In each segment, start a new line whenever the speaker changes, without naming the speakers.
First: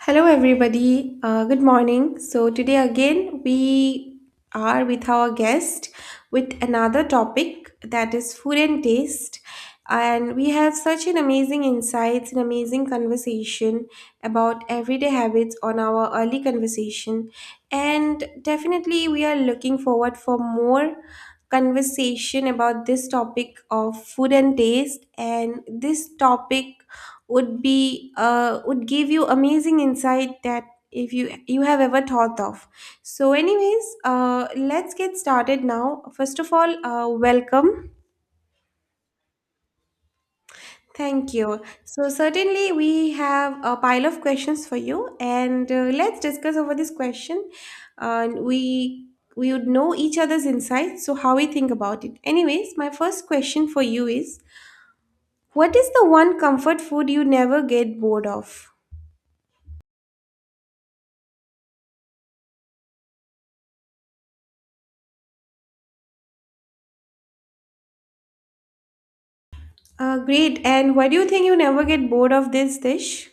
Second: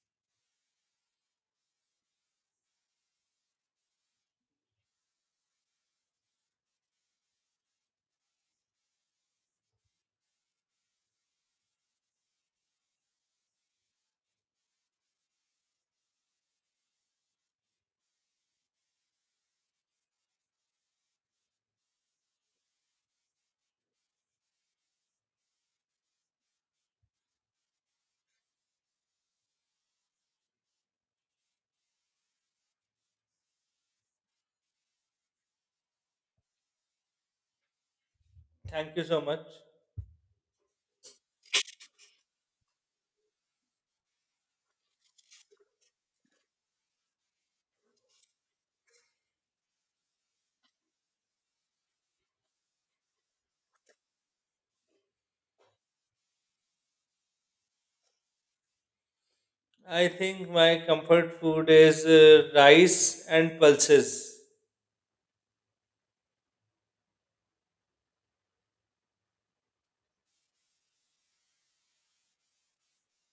Hello, everybody. Good morning. So, today again, we are with our guest with another topic that is food and taste. And we have such an amazing insights and amazing conversation about everyday habits on our early conversation. And definitely, we are looking forward for more conversation about this topic of food and taste, and this topic would give you amazing insight that if you have ever thought of. So anyways, let's get started. Now first of all, welcome.
Thank you so much.
Thank you. So certainly we have a pile of questions for you, and let's discuss over this question, and we would know each other's insights, so how we think about it. Anyways, my first question for you is, what is the one comfort food you never get bored of?
I think my comfort food is rice and pulses
Great. And why do you think you never get bored of this dish?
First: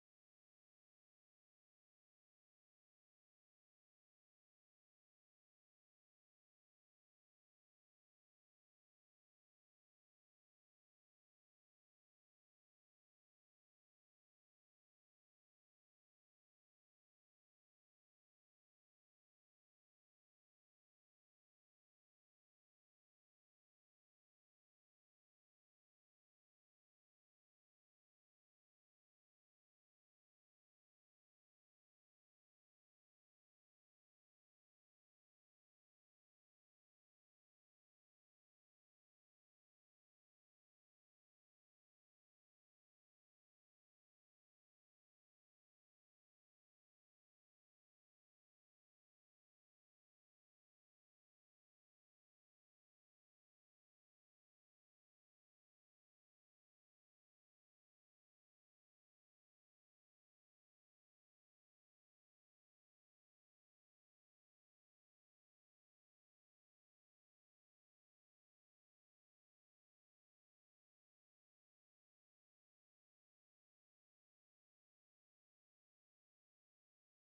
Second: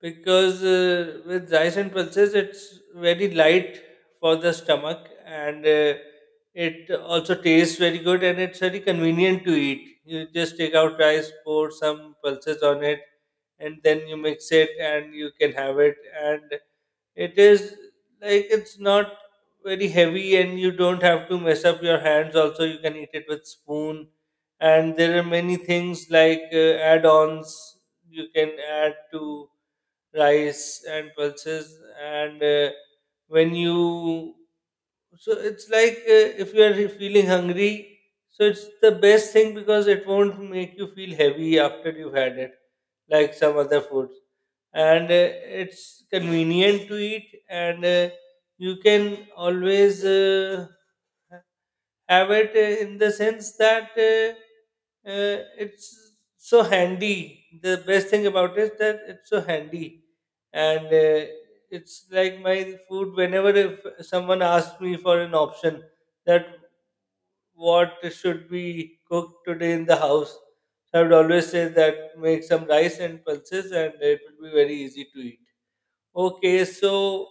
because with rice and pulses it's very light for the stomach and it also tastes very good and it's very convenient to eat. You just take out rice, pour some pulses on it, and then you mix it and you can have it. And It is like it's not very heavy and you don't have to mess up your hands. Also, you can eat it with spoon. And there are many things like add-ons you can add to rice and pulses. And when you so it's like if you are feeling hungry, so it's the best thing because it won't make you feel heavy after you've had it, like some other foods. And it's convenient to eat, and you can always have it in the sense that uh, it's so handy. The best thing about it is that it's so handy, and it's like my food. Whenever if someone asks me for an option that what should be cooked today in the house, I would always say that make some rice and pulses, and it will be very easy to eat. Okay, so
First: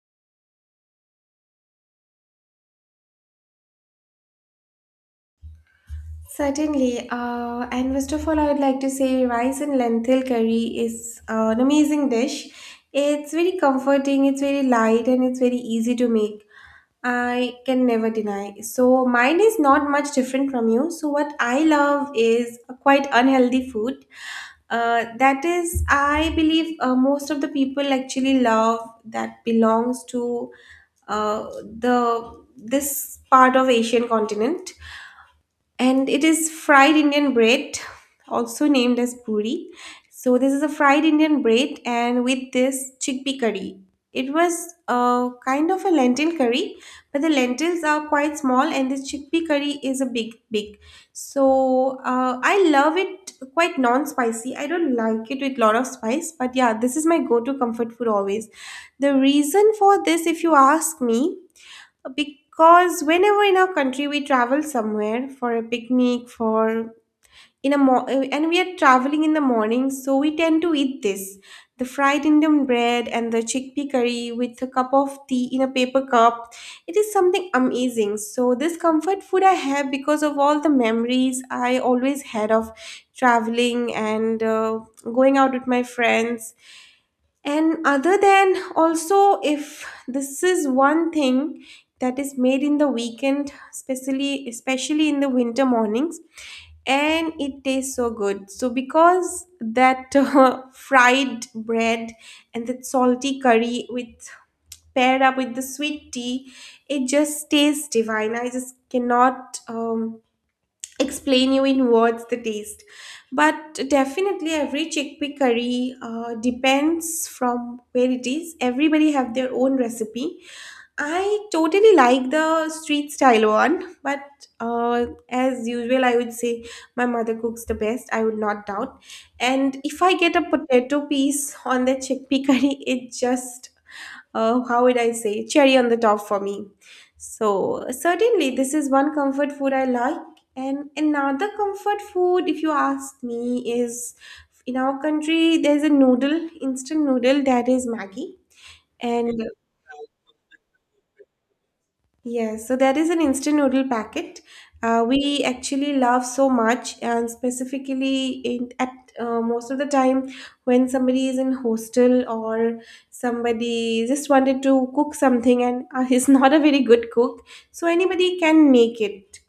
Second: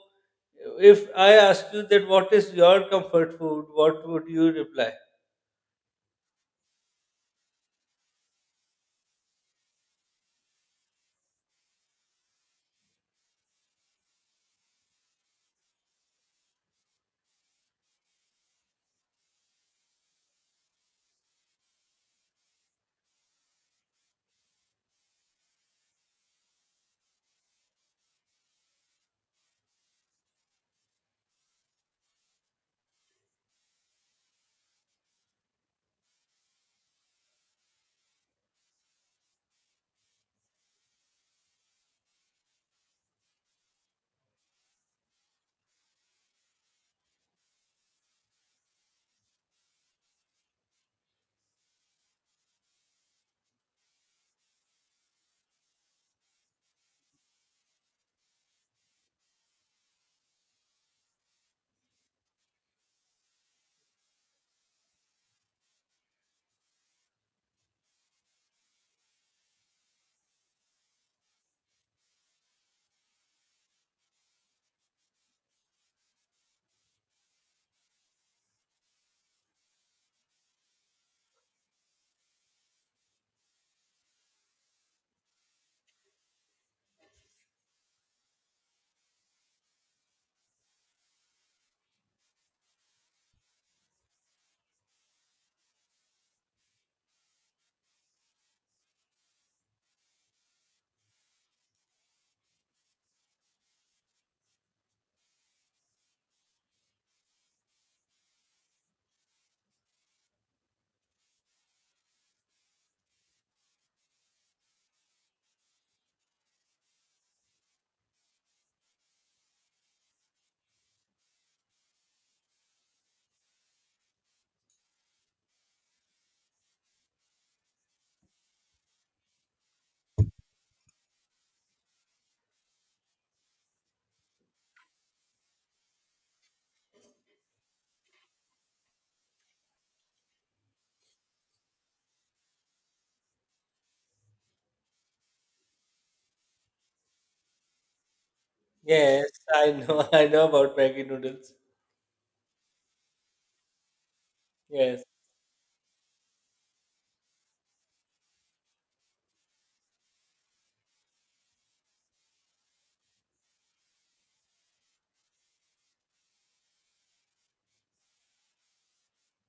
if I ask you that what is your comfort food, what would you reply?
Certainly. And first of all, I would like to say rice and lentil curry is an amazing dish. It's very comforting, it's very light, and it's very easy to make. I can never deny. So, mine is not much different from you. So, what I love is a quite unhealthy food. That is, I believe most of the people actually love that, belongs to uh, the this part of Asian continent, and it is fried Indian bread, also named as puri. So this is a fried Indian bread, and with this chickpea curry. It was kind of a lentil curry, but the lentils are quite small, and this chickpea curry is a big, big. So I love it quite non-spicy. I don't like it with lot of spice, but yeah, this is my go-to comfort food always. The reason for this, if you ask me, because whenever in our country we travel somewhere for a picnic, for in a mo- and we are traveling in the morning, so we tend to eat this the fried Indian bread and the chickpea curry with a cup of tea in a paper cup. It is something amazing. So this comfort food I have because of all the memories I always had of traveling and going out with my friends. And other than also, if this is one thing that is made in the weekend, especially in the winter mornings, and it tastes so good. So because that fried bread and that salty curry, with paired up with the sweet tea, it just tastes divine. I just cannot explain you in words the taste, but definitely every chickpea curry, depends from where it is, everybody have their own recipe. I totally like the street style one, but as usual, I would say my mother cooks the best, I would not doubt. And if I get a potato piece on the chickpea curry, it just, how would I say, cherry on the top for me. So, certainly, this is one comfort food I like. And another comfort food, if you ask me, is, in our country, there's a noodle, instant noodle, that is Maggie.
Yes,
And
I know. I know about Maggi noodles.
yes, so there is an instant noodle packet
Yes,
we actually love so much, and specifically at most of the time when somebody is in hostel or somebody just wanted to cook something and is not a very good cook, so anybody can make it.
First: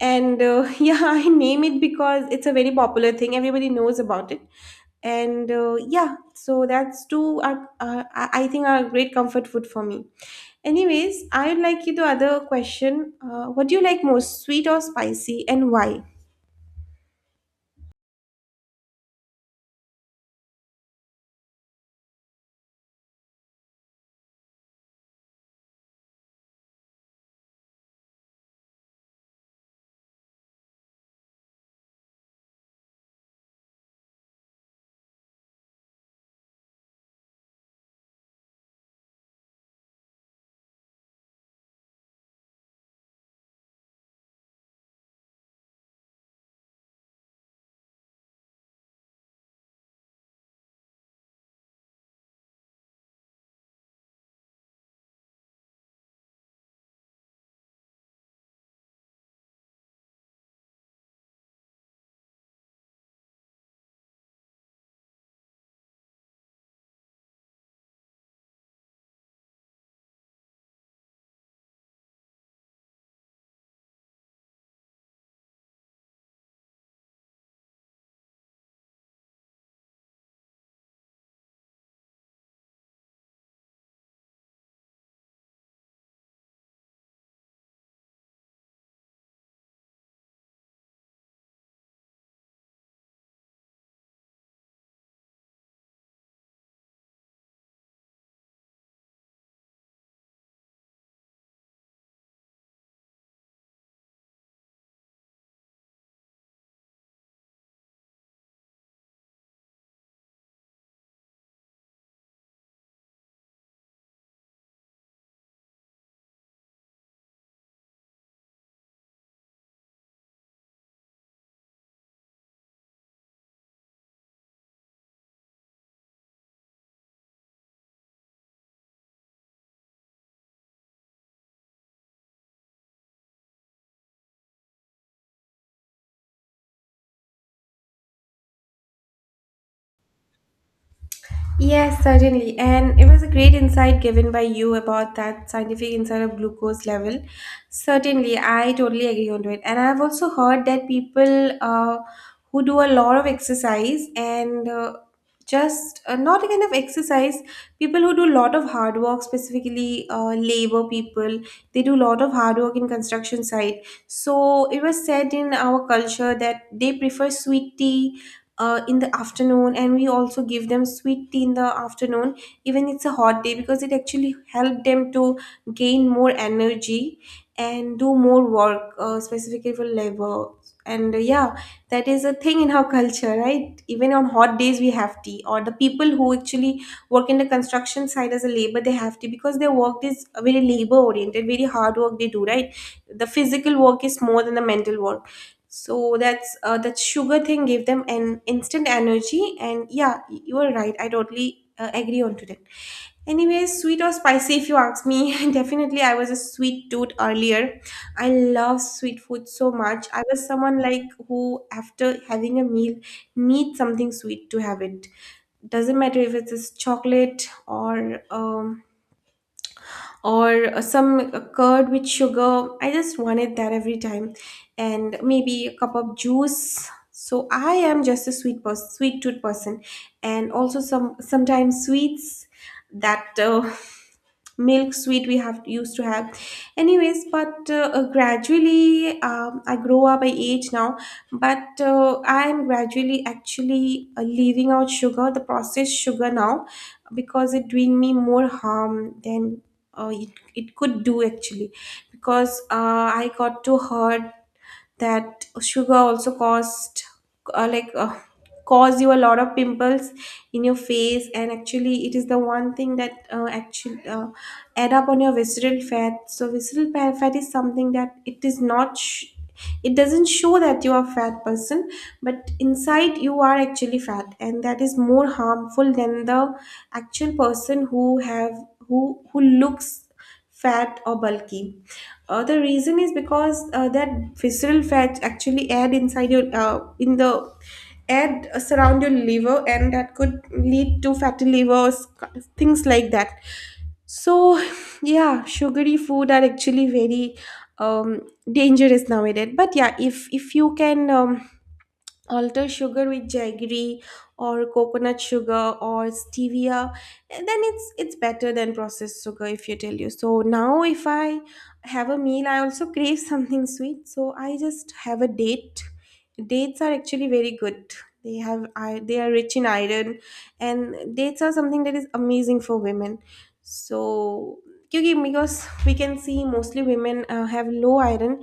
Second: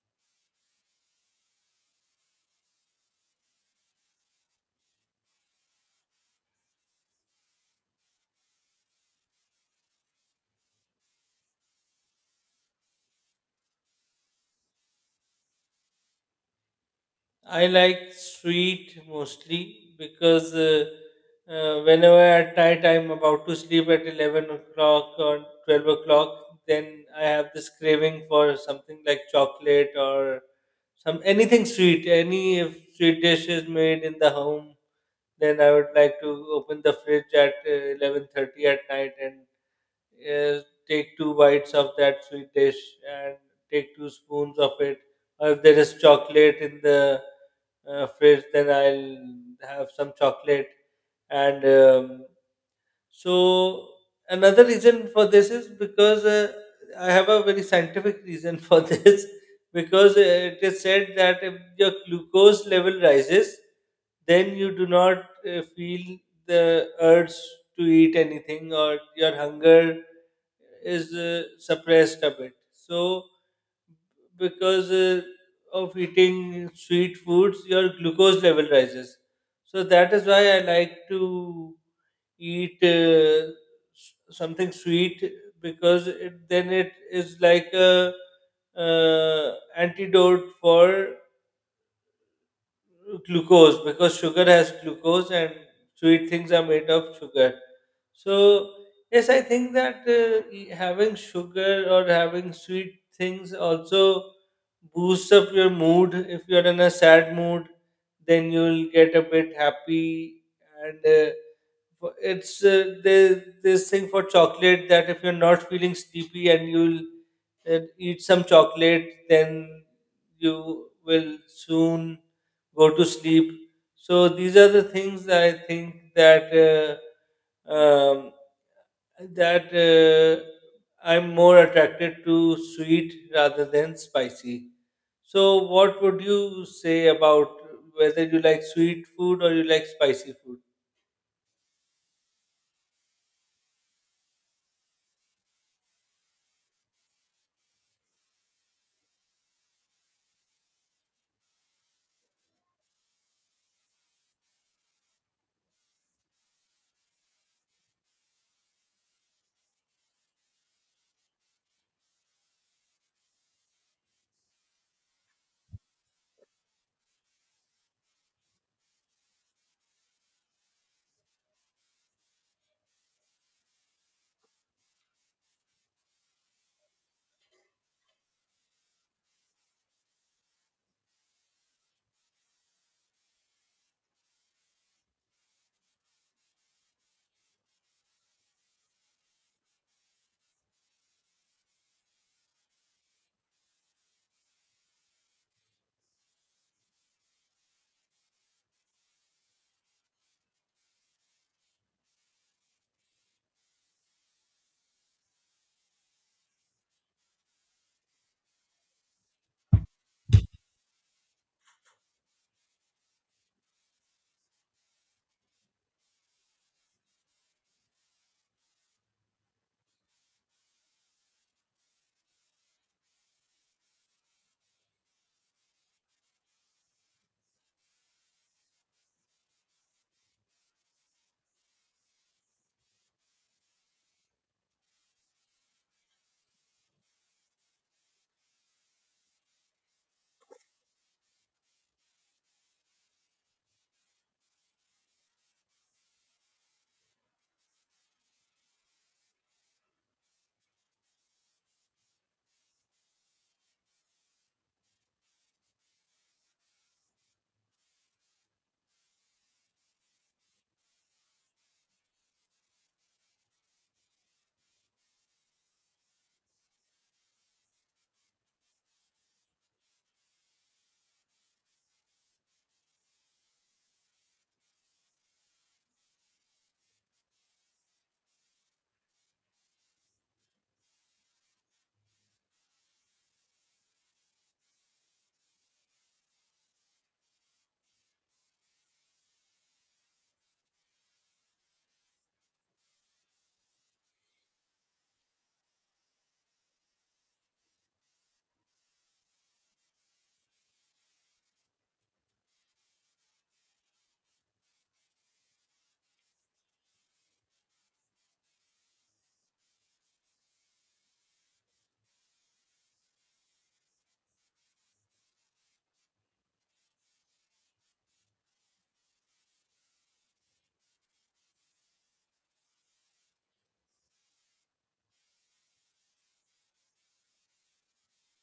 And yeah, I name it because it's a very popular thing. Everybody knows about it. And yeah, so that's two are I think are great comfort food for me. Anyways, I would like you to other question. What do you like most, sweet or spicy, and why?
I like sweet mostly because whenever at night I'm about to sleep at 11 o'clock or 12 o'clock, then I have this craving for something like chocolate or some anything sweet. Any if sweet dish is made in the home, then I would like to open the fridge at 11:30 at night and uh, take two bites of that sweet dish and take two spoons of it. Or if there is chocolate in the fridge, then I'll have some chocolate. And so another reason for this is because I have a very scientific reason for this because it is said that if your glucose level rises, then you do not feel the urge to eat anything or your hunger is suppressed a bit. So, because of eating sweet foods, your glucose level rises. So, that is why I like to eat something sweet because then it is like a antidote for glucose because sugar has glucose and sweet things are made of sugar. So, yes, I think that having sugar or having sweet things also boosts up your mood. If you're in a sad mood, then you'll get a bit happy. And this thing for chocolate that if you're not feeling sleepy and you'll and eat some chocolate, then you will soon go to sleep. So these are the things that I think that uh, um, that uh, I'm more attracted to sweet rather than spicy. So what would you say about whether you like sweet food or you like spicy food?
Yes, certainly. And it was a great insight given by you about that scientific insight of glucose level. Certainly, I totally agree on to it. And I've also heard that people who do a lot of exercise and just not a kind of exercise, people who do a lot of hard work, specifically labor people, they do a lot of hard work in construction site. So it was said in our culture that they prefer sweet tea in the afternoon, and we also give them sweet tea in the afternoon even it's a hot day, because it actually help them to gain more energy and do more work, specifically for labor. And yeah, that is a thing in our culture, right? Even on hot days we have tea, or the people who actually work in the construction side as a labor, they have tea because their work is very labor oriented, very hard work they do, right? The physical work is more than the mental work. So that's that sugar thing gave them an instant energy. And yeah, you are right, I totally agree on to that. Anyway, sweet or spicy, if you ask me, definitely I was a sweet dude earlier. I love sweet food so much. I was someone like, who after having a meal needs something sweet to have it. Doesn't matter if it's just chocolate or some curd with sugar. I just wanted that every time, and maybe a cup of juice. So I am just a sweet person, sweet tooth person, and also sometimes sweets that milk sweet we have used to have. Anyways, but gradually, I grow up, I age now, but I am gradually actually leaving out sugar, the processed sugar now, because it doing me more harm than uh, it, it could do actually. Because I got to heard that sugar also caused, like, cause you a lot of pimples in your face. And actually it is the one thing that actually add up on your visceral fat. So visceral fat is something that it is not it doesn't show that you are a fat person, but inside you are actually fat, and that is more harmful than the actual person who have who looks fat or bulky. The reason is because that visceral fat actually add inside your, in the add surround your liver, and that could lead to fatty livers, things like that. So yeah, sugary food are actually very um dangerous nowadays. But yeah, if you can, alter sugar with jaggery or coconut sugar or stevia, then it's better than processed sugar, if you tell you. So now if I have a meal, I also crave something sweet, so I just have a date. Dates are actually very good, they have I they are rich in iron, and dates are something that is amazing for women. So क्योंकि because we can see mostly women have low iron,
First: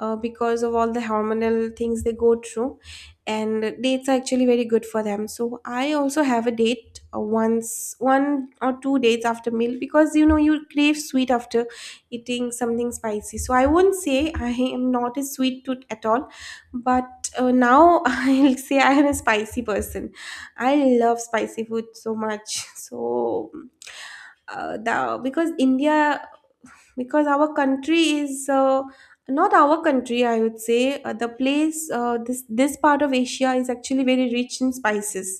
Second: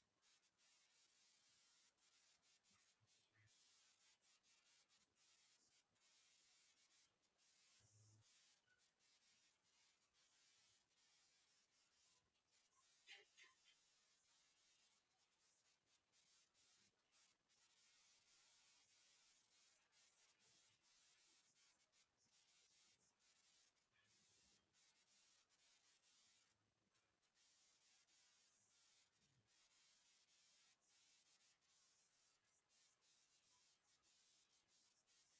because of all the hormonal things they go through. And dates are actually very good for them, so I also have a date, once one or two dates after meal, because you know you crave sweet after eating something spicy. So I won't say I am not a sweet tooth at all, but now, I'll say I am a spicy person. I love spicy food so much. So the because India because our country is, not our country, I would say, the place, this part of Asia is actually very rich in spices.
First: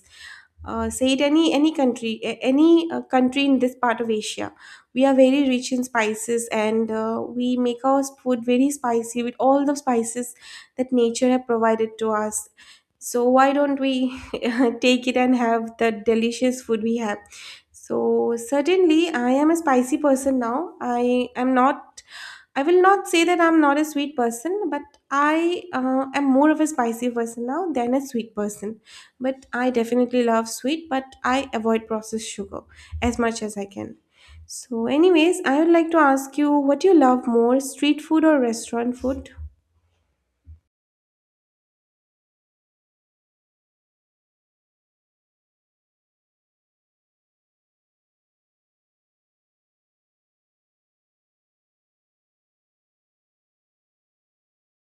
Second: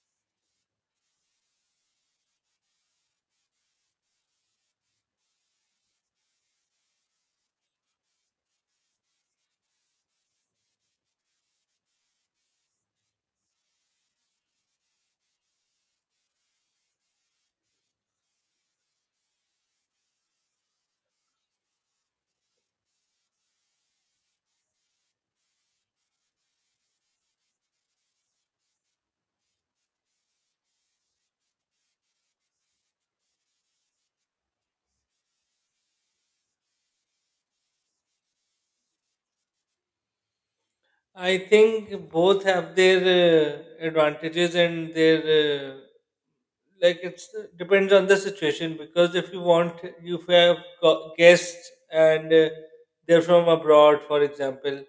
Say it, any country, any country in this part of Asia, we are very rich in spices, and we make our food very spicy with all the spices that nature have provided to us. So why don't we take it and have the delicious food we have? So certainly I am a spicy person now. I am not i will not say that I'm not a sweet person, but I, am more of a spicy person now than a sweet person. But I definitely love sweet, but I avoid processed sugar as much as I can. So, anyways, I would like to ask you, what you love more, street food or restaurant food?
I think both have their advantages and their like it's depends on the situation because if you want you have got guests and they're from abroad, for example,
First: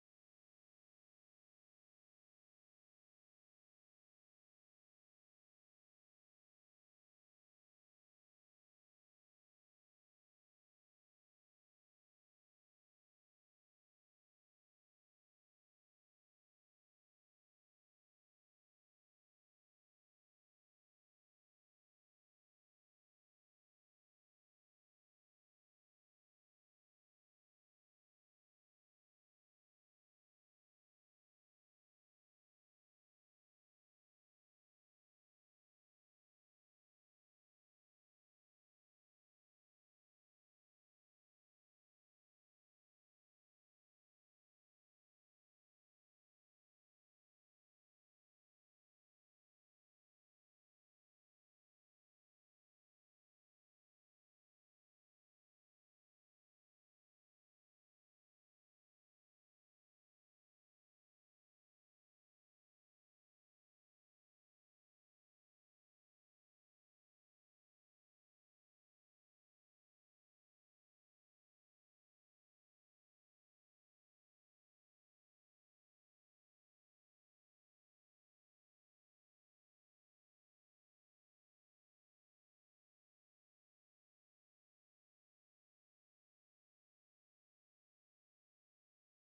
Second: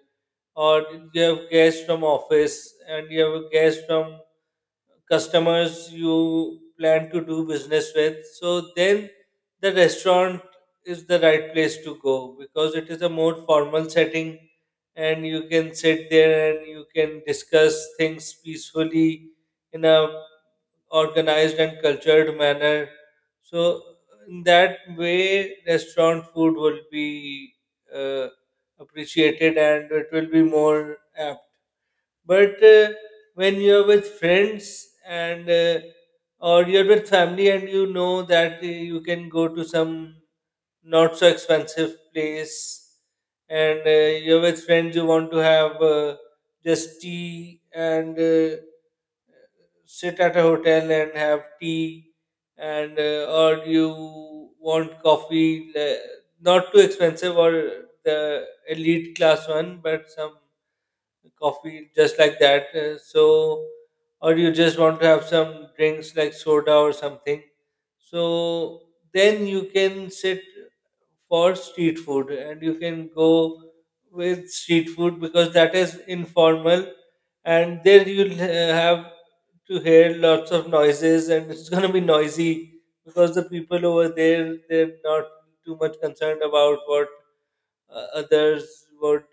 or you have guests from office and you have a guest from customers you plan to do business with. So then the restaurant is the right place to go because it is a more formal setting and you can sit there and you can discuss things peacefully in a organized and cultured manner. So in that way, restaurant food will be uh, appreciated and it will be more apt. But when you're with friends and or you're with family and you know that you can go to some not so expensive place, and you're with friends, you want to have just tea and sit at a hotel and have tea, and or you want coffee not too expensive or the elite class one, but some coffee just like that. So, or you just want to have some drinks like soda or something. So then you can sit for street food and you can go with street food because that is informal, and there you'll have to hear lots of noises and it's going to be noisy because the people over there, they're not too much concerned about what others would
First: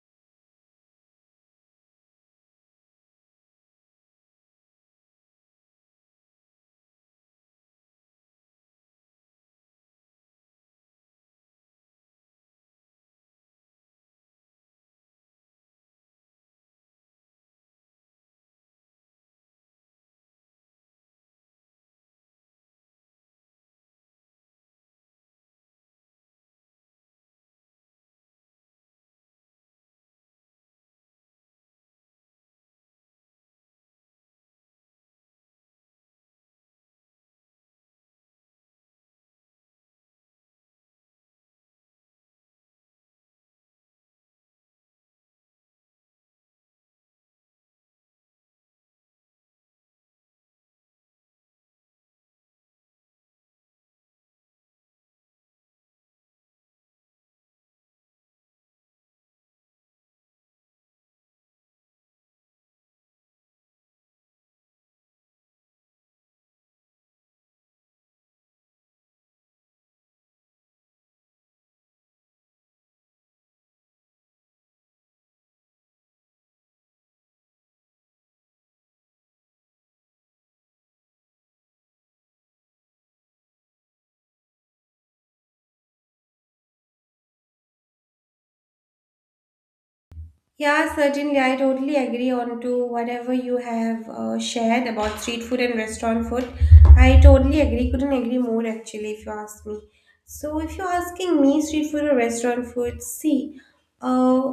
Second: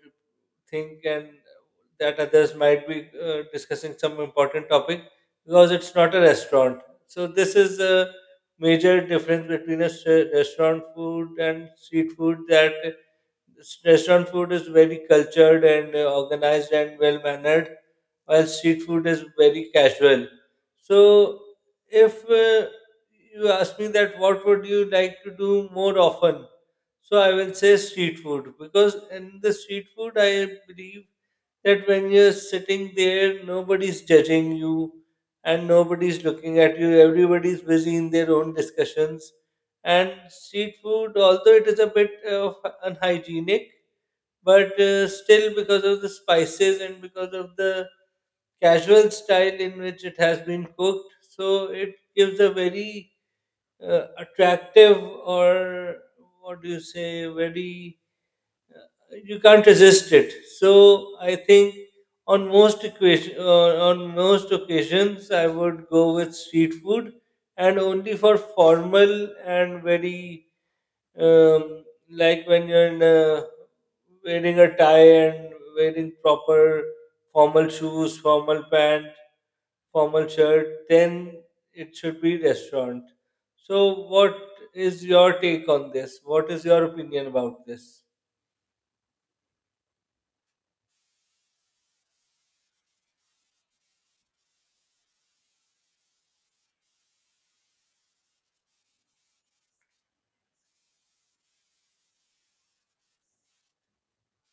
think and that others might be discussing some important topic because it's not a restaurant. So this is a major difference between a restaurant food and street food, that restaurant food is very cultured and organized and well mannered, while street food is very casual. So, if you ask me that what would you like to do more often, so I will say street food because in the street food I believe that when you're sitting there, nobody's judging you and nobody's looking at you. Everybody's busy in their own discussions. And street food, although it is a bit of unhygienic, but still because of the spices and because of the casual style in which it has been cooked, so it gives a very attractive or, what do you say, very you can't resist it. So I think on most equation, on most occasions, I would go with street food, and only for formal and very um, like when you're wearing a tie and wearing proper formal shoes, formal pant, formal shirt, then it should be restaurant. So what is your take on this? What is your opinion about this?
Yeah, certainly. I totally agree on to whatever you have shared about street food and restaurant food. I totally agree. Couldn't agree more actually, if you ask me. So, if you're asking me street food or restaurant food, see, uh,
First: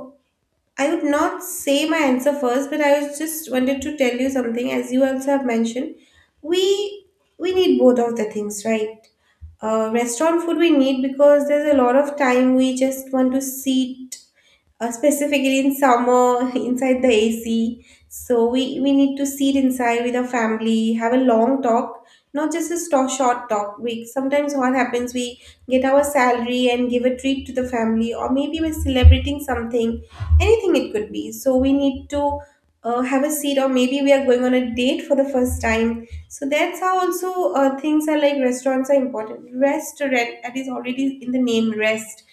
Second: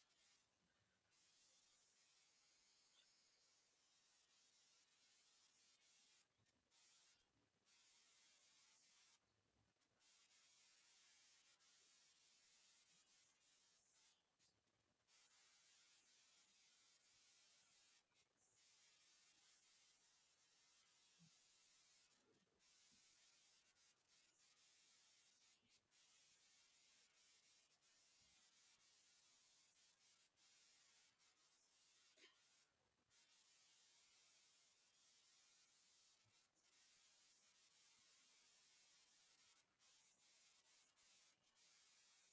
I would not say my answer first, but I was just wanted to tell you something. As you also have mentioned, we we need both of the things, right? Restaurant food we need because there's a lot of time we just want to sit, specifically in summer, inside the AC. So we need to sit inside with our family, have a long talk, not just a short talk. We sometimes what happens we get our salary and give a treat to the family, or maybe we're celebrating something, anything it could be. So we need to have a seat, or maybe we are going on a date for the first time. So that's how also things are like restaurants are important. Restaurant that is already in the name rest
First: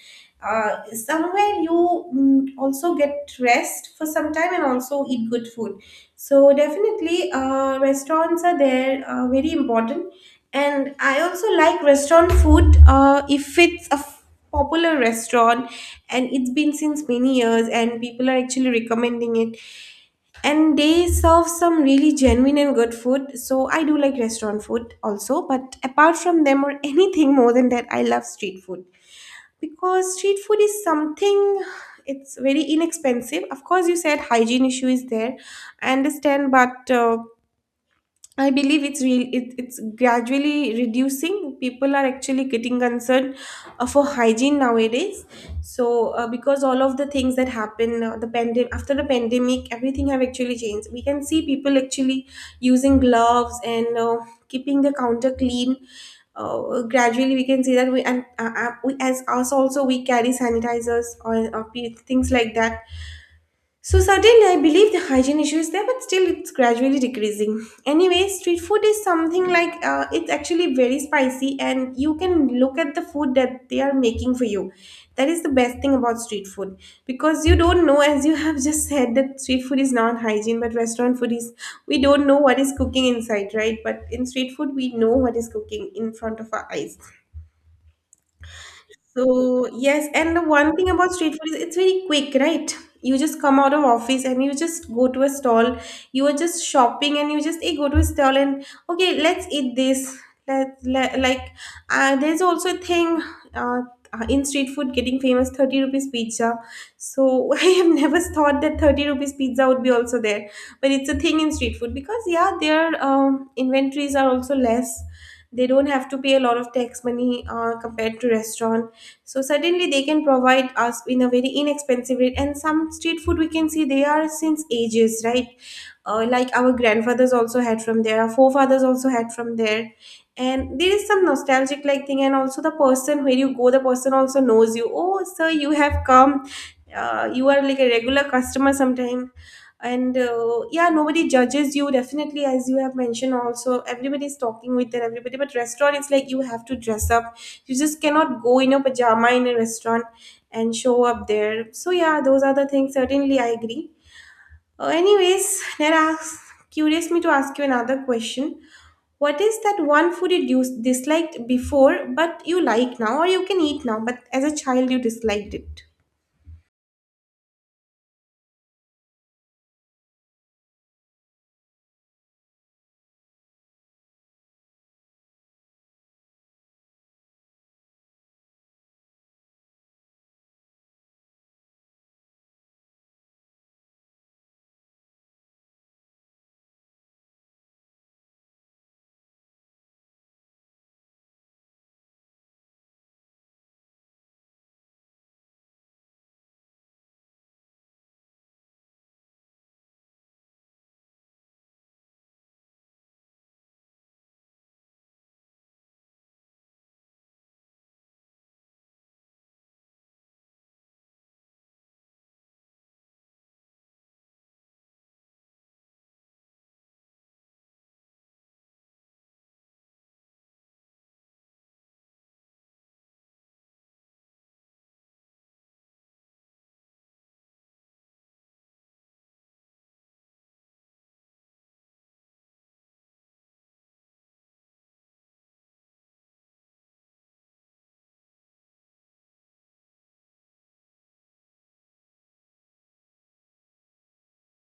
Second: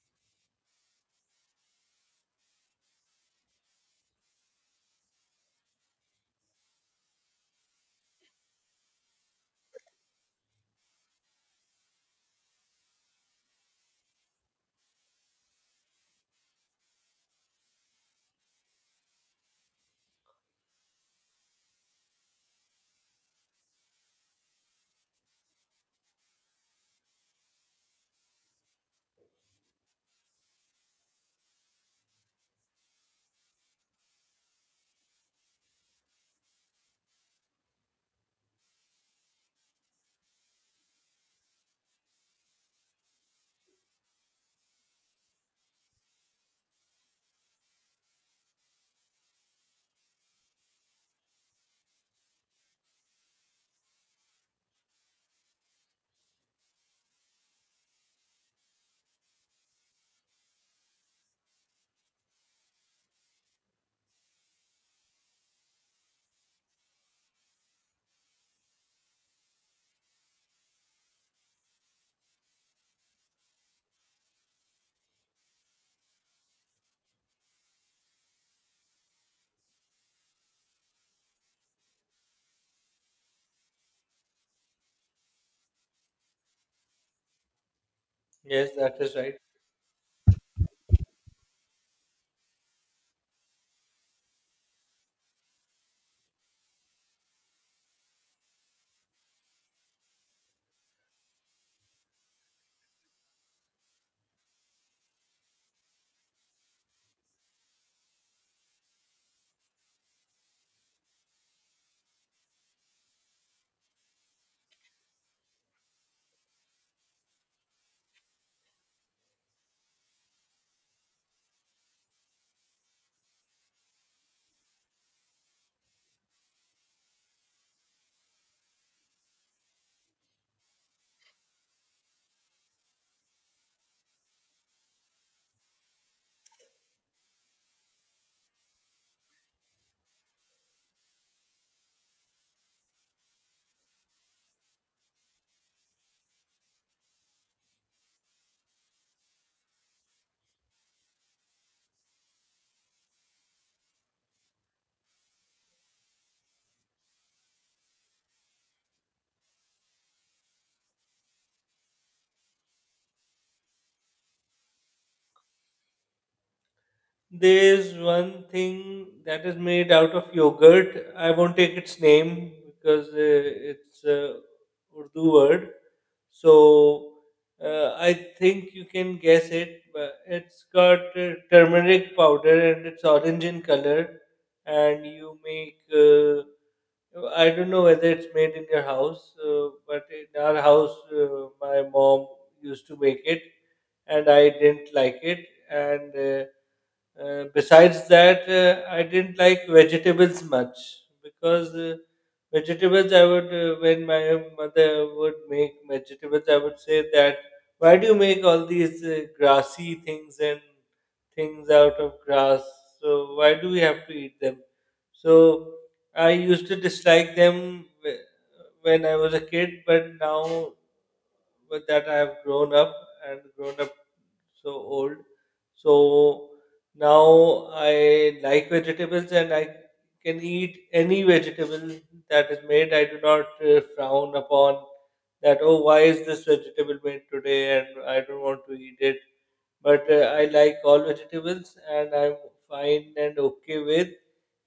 somewhere you also get rest for some time and also eat good food, so definitely restaurants are there, very important. And I also like restaurant food if it's a popular restaurant, and it's been since many years and people are actually recommending it, and they serve some really genuine and good food. So I do like restaurant food also, but apart from them, or anything more than that, I love street food, because street food is something, it's very inexpensive. Of course, you said hygiene issue is there, I understand, but I believe it's real. It's gradually reducing. People are actually getting concerned for hygiene nowadays. So because all of the things that happen, the pandemic after the pandemic, everything have actually changed. We can see people actually using gloves and keeping the counter clean. Gradually, we can see that we and we as us also we carry sanitizers or things like that. So certainly, I believe the hygiene issue is there, but still, it's gradually decreasing. Anyway, street food is something like, it's actually very spicy, and you can look at the food that they are making for you. That is the best thing about street food, because you don't know, as you have just said, that street food is not hygiene, but restaurant food is. We don't know what is cooking inside, right? But in street food, we know what is cooking in front of our eyes.
Yes, that is right.
So yes, and the one thing about street food is it's very quick, right? You just come out of office and you just go to a stall. You are just shopping and you just, hey, go to a stall and okay, let's eat this. Let like there's also a thing, uh, in street food getting famous, 30 rupees pizza. So I have never thought that 30 rupees pizza would be also there, but it's a thing in street food because yeah, their inventories are also less. They don't have to pay a lot of tax money compared to restaurant, so suddenly they can provide us in a very inexpensive rate. And some street food, we can see they are since ages, right? Like our grandfathers also had from there, our forefathers also had from there, and there is some nostalgic like thing. And also the person where you go, the person also knows you, oh sir, you have come, you are like a regular customer sometime. And yeah, nobody judges you definitely. As you have mentioned also, everybody is talking with their everybody, but restaurant, it's like you have to dress up. You just cannot go in a pajama in a restaurant and show up there. So yeah, those are the things, certainly I agree. Anyways, that asks curious me to ask you another question. What is that one food you disliked before but you like now, or you can eat now but as a child you disliked it?
There's one thing that is made out of yogurt. I won't take its name because it's a Urdu word. So I think you can guess it. But it's got turmeric powder and it's orange in color. And you make, I don't know whether it's made in your house, but in our house, my mom used to make it and I didn't like it. And besides that, I didn't like vegetables much because vegetables, I would, when my mother would make vegetables, I would say that, why do you make all these grassy things and things out of grass? So, why do we have to eat them? So, I used to dislike them when I was a kid, but now with that I have grown up and grown up so old. So now I like vegetables and I can eat any vegetable that is made. I do not frown upon that, oh, why is this vegetable made today and I don't want to eat it. But I like all vegetables and I'm fine and okay with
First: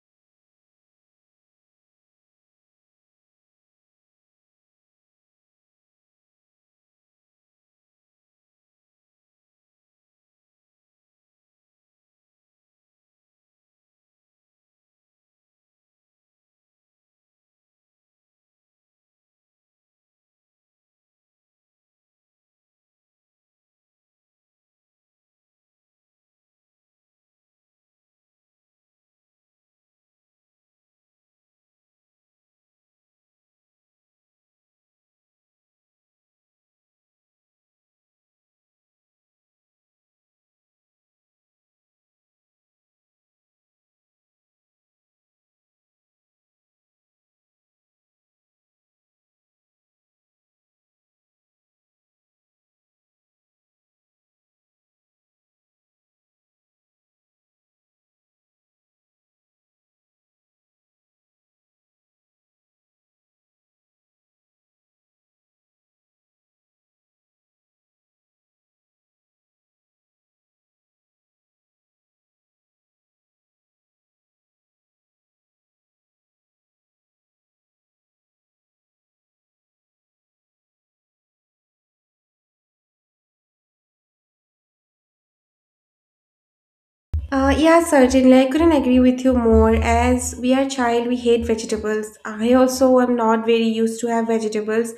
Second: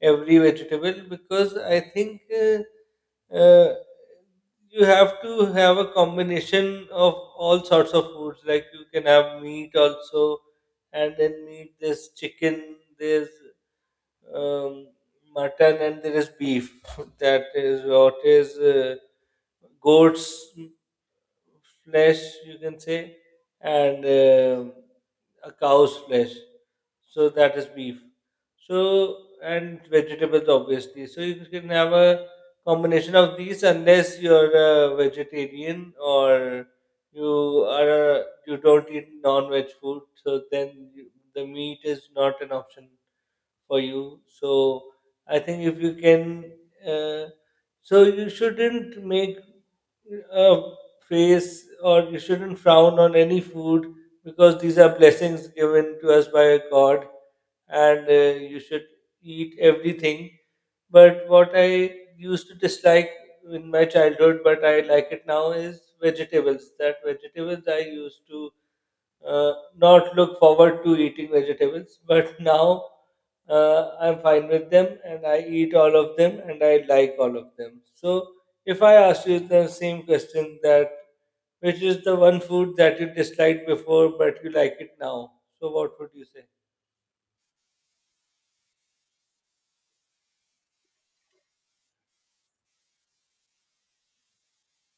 every vegetable because I think uh, you have to have a combination of all sorts of foods. Like you can have meat also, and then meat. There's chicken. There's um, mutton, and there is beef. That is what is goats flesh, you can say, and a cow's flesh. So that is beef. So and vegetables, obviously. So you can have a combination of these unless you're a vegetarian or you you don't eat non-veg food. So then you, the meat is not an option for you. So I think if you can, uh, so you shouldn't make a face or you shouldn't frown on any food because these are blessings given to us by God, and you should eat everything. But what I used to dislike in my childhood, but I like it now, is vegetables. That vegetables I used to not look forward to eating vegetables, but now I'm fine with them and I eat all of them and I like all of them. So if I ask you the same question that which is the one food that you disliked before but you like it now, so what would you say?
Yeah, certainly. I couldn't agree with you more. As we are child, we hate vegetables. I also am not very used to have vegetables,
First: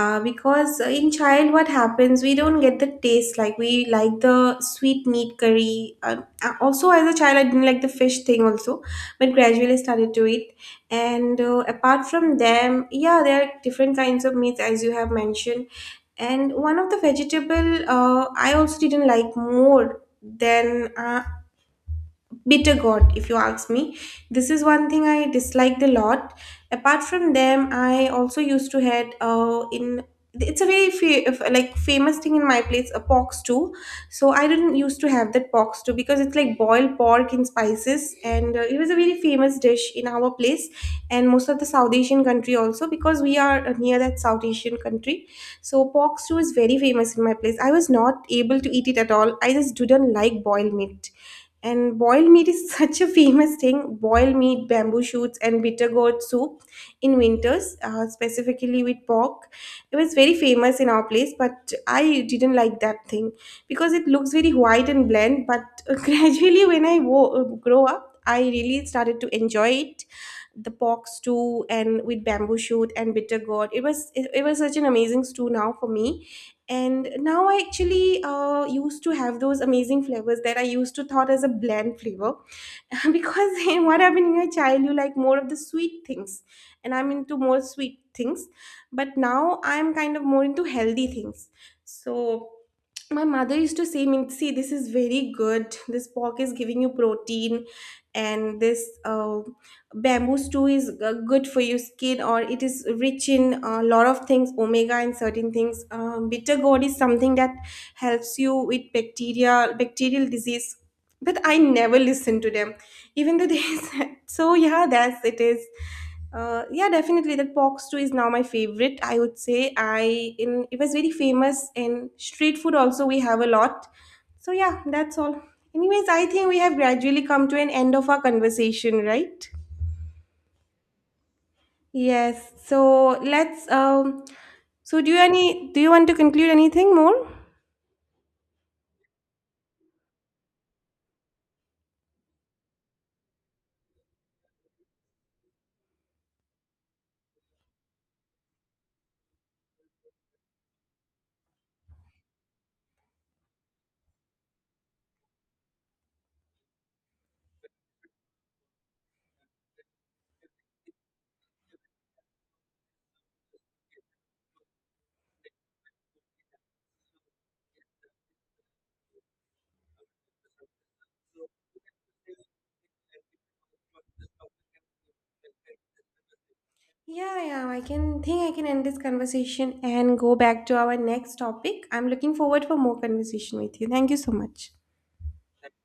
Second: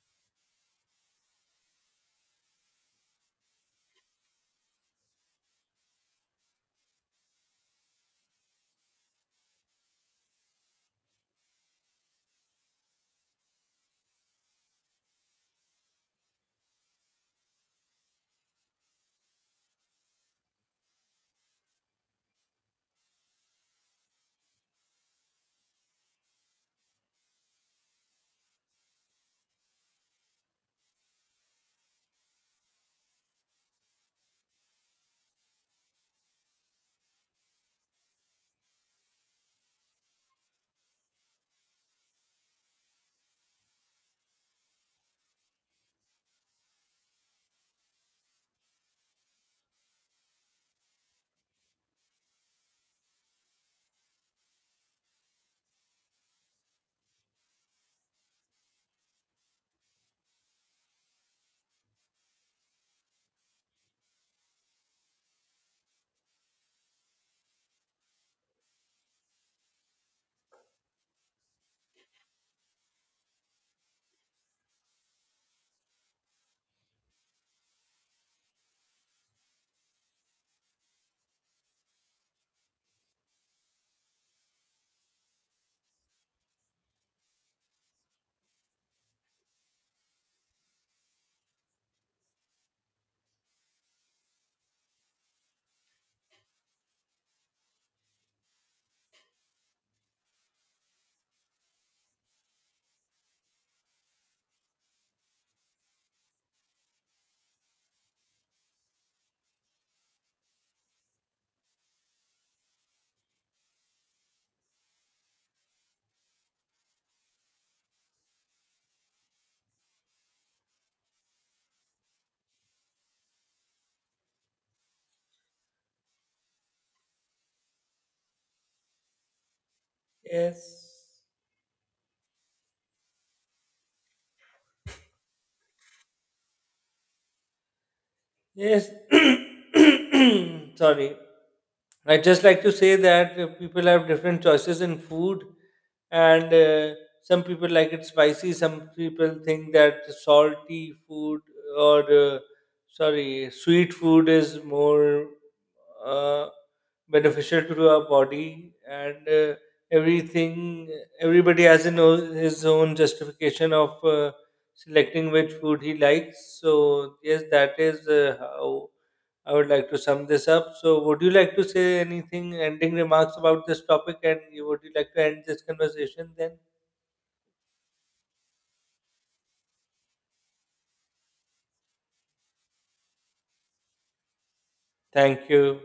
because in child, what happens? We don't get the taste, like we like the sweet meat curry. Uh, also, as a child, I didn't like the fish thing also, but gradually started to eat. And apart from them, yeah, there are different kinds of meats as you have mentioned. And one of the vegetable, I also didn't like more than uh, bitter gourd, if you ask me. This is one thing I disliked a lot. Apart from them, I also used to had in, it's a very like famous thing in my place, a pork stew. So I didn't used to have that pork stew because it's like boiled pork in spices. And it was a very famous dish in our place and most of the south asian country also, because we are near that south asian country. So pork stew is very famous in my place. I was not able to eat it at all. I just didn't like boiled meat, and boiled meat is such a famous thing. Boiled meat, bamboo shoots, and bitter gourd soup in winters, specifically with pork. It was very famous in our place, but I didn't like that thing because it looks very white and bland. But gradually, when I grow up, I really started to enjoy it, the pork stew and with bamboo shoot and bitter gourd. It was such an amazing stew now for me. And now I actually used to have those amazing flavors that I used to thought as a bland flavor, because in what happened in your child, you like more of the sweet things, and I'm into more sweet things, but now I'm kind of more into healthy things. So my mother used to say me, see, this is very good, this pork is giving you protein, and this bamboo stew is good for your skin, or it is rich in a lot of things, omega and certain things. Bitter gourd is something that helps you with bacterial disease, but I never listened to them, even though they said so. Yeah, that's it is, yeah, definitely, that box too is now my favorite, I would say. I in it was very famous in street food also, we have a lot. So yeah, that's all. Anyways, I think we have gradually come to an end of our conversation, right?
Yes.
Yes, so let's um, so do you any, do you want to conclude anything more?
Yes. Sorry. I just like to say that people have different choices in food, and some people like it spicy. Some people think that salty food or sorry, sweet food is more uh, beneficial to our body, and everything. Everybody has his own justification of. Selecting which food he likes. So, yes, that is how I would like to sum this up. So, would you like to say anything, ending remarks about this topic? And you, would you like to end this conversation then?
Yeah, yeah, I can think I can end this conversation and go back to our next topic. I'm looking forward for more conversation with you. Thank you so much.
Thank you.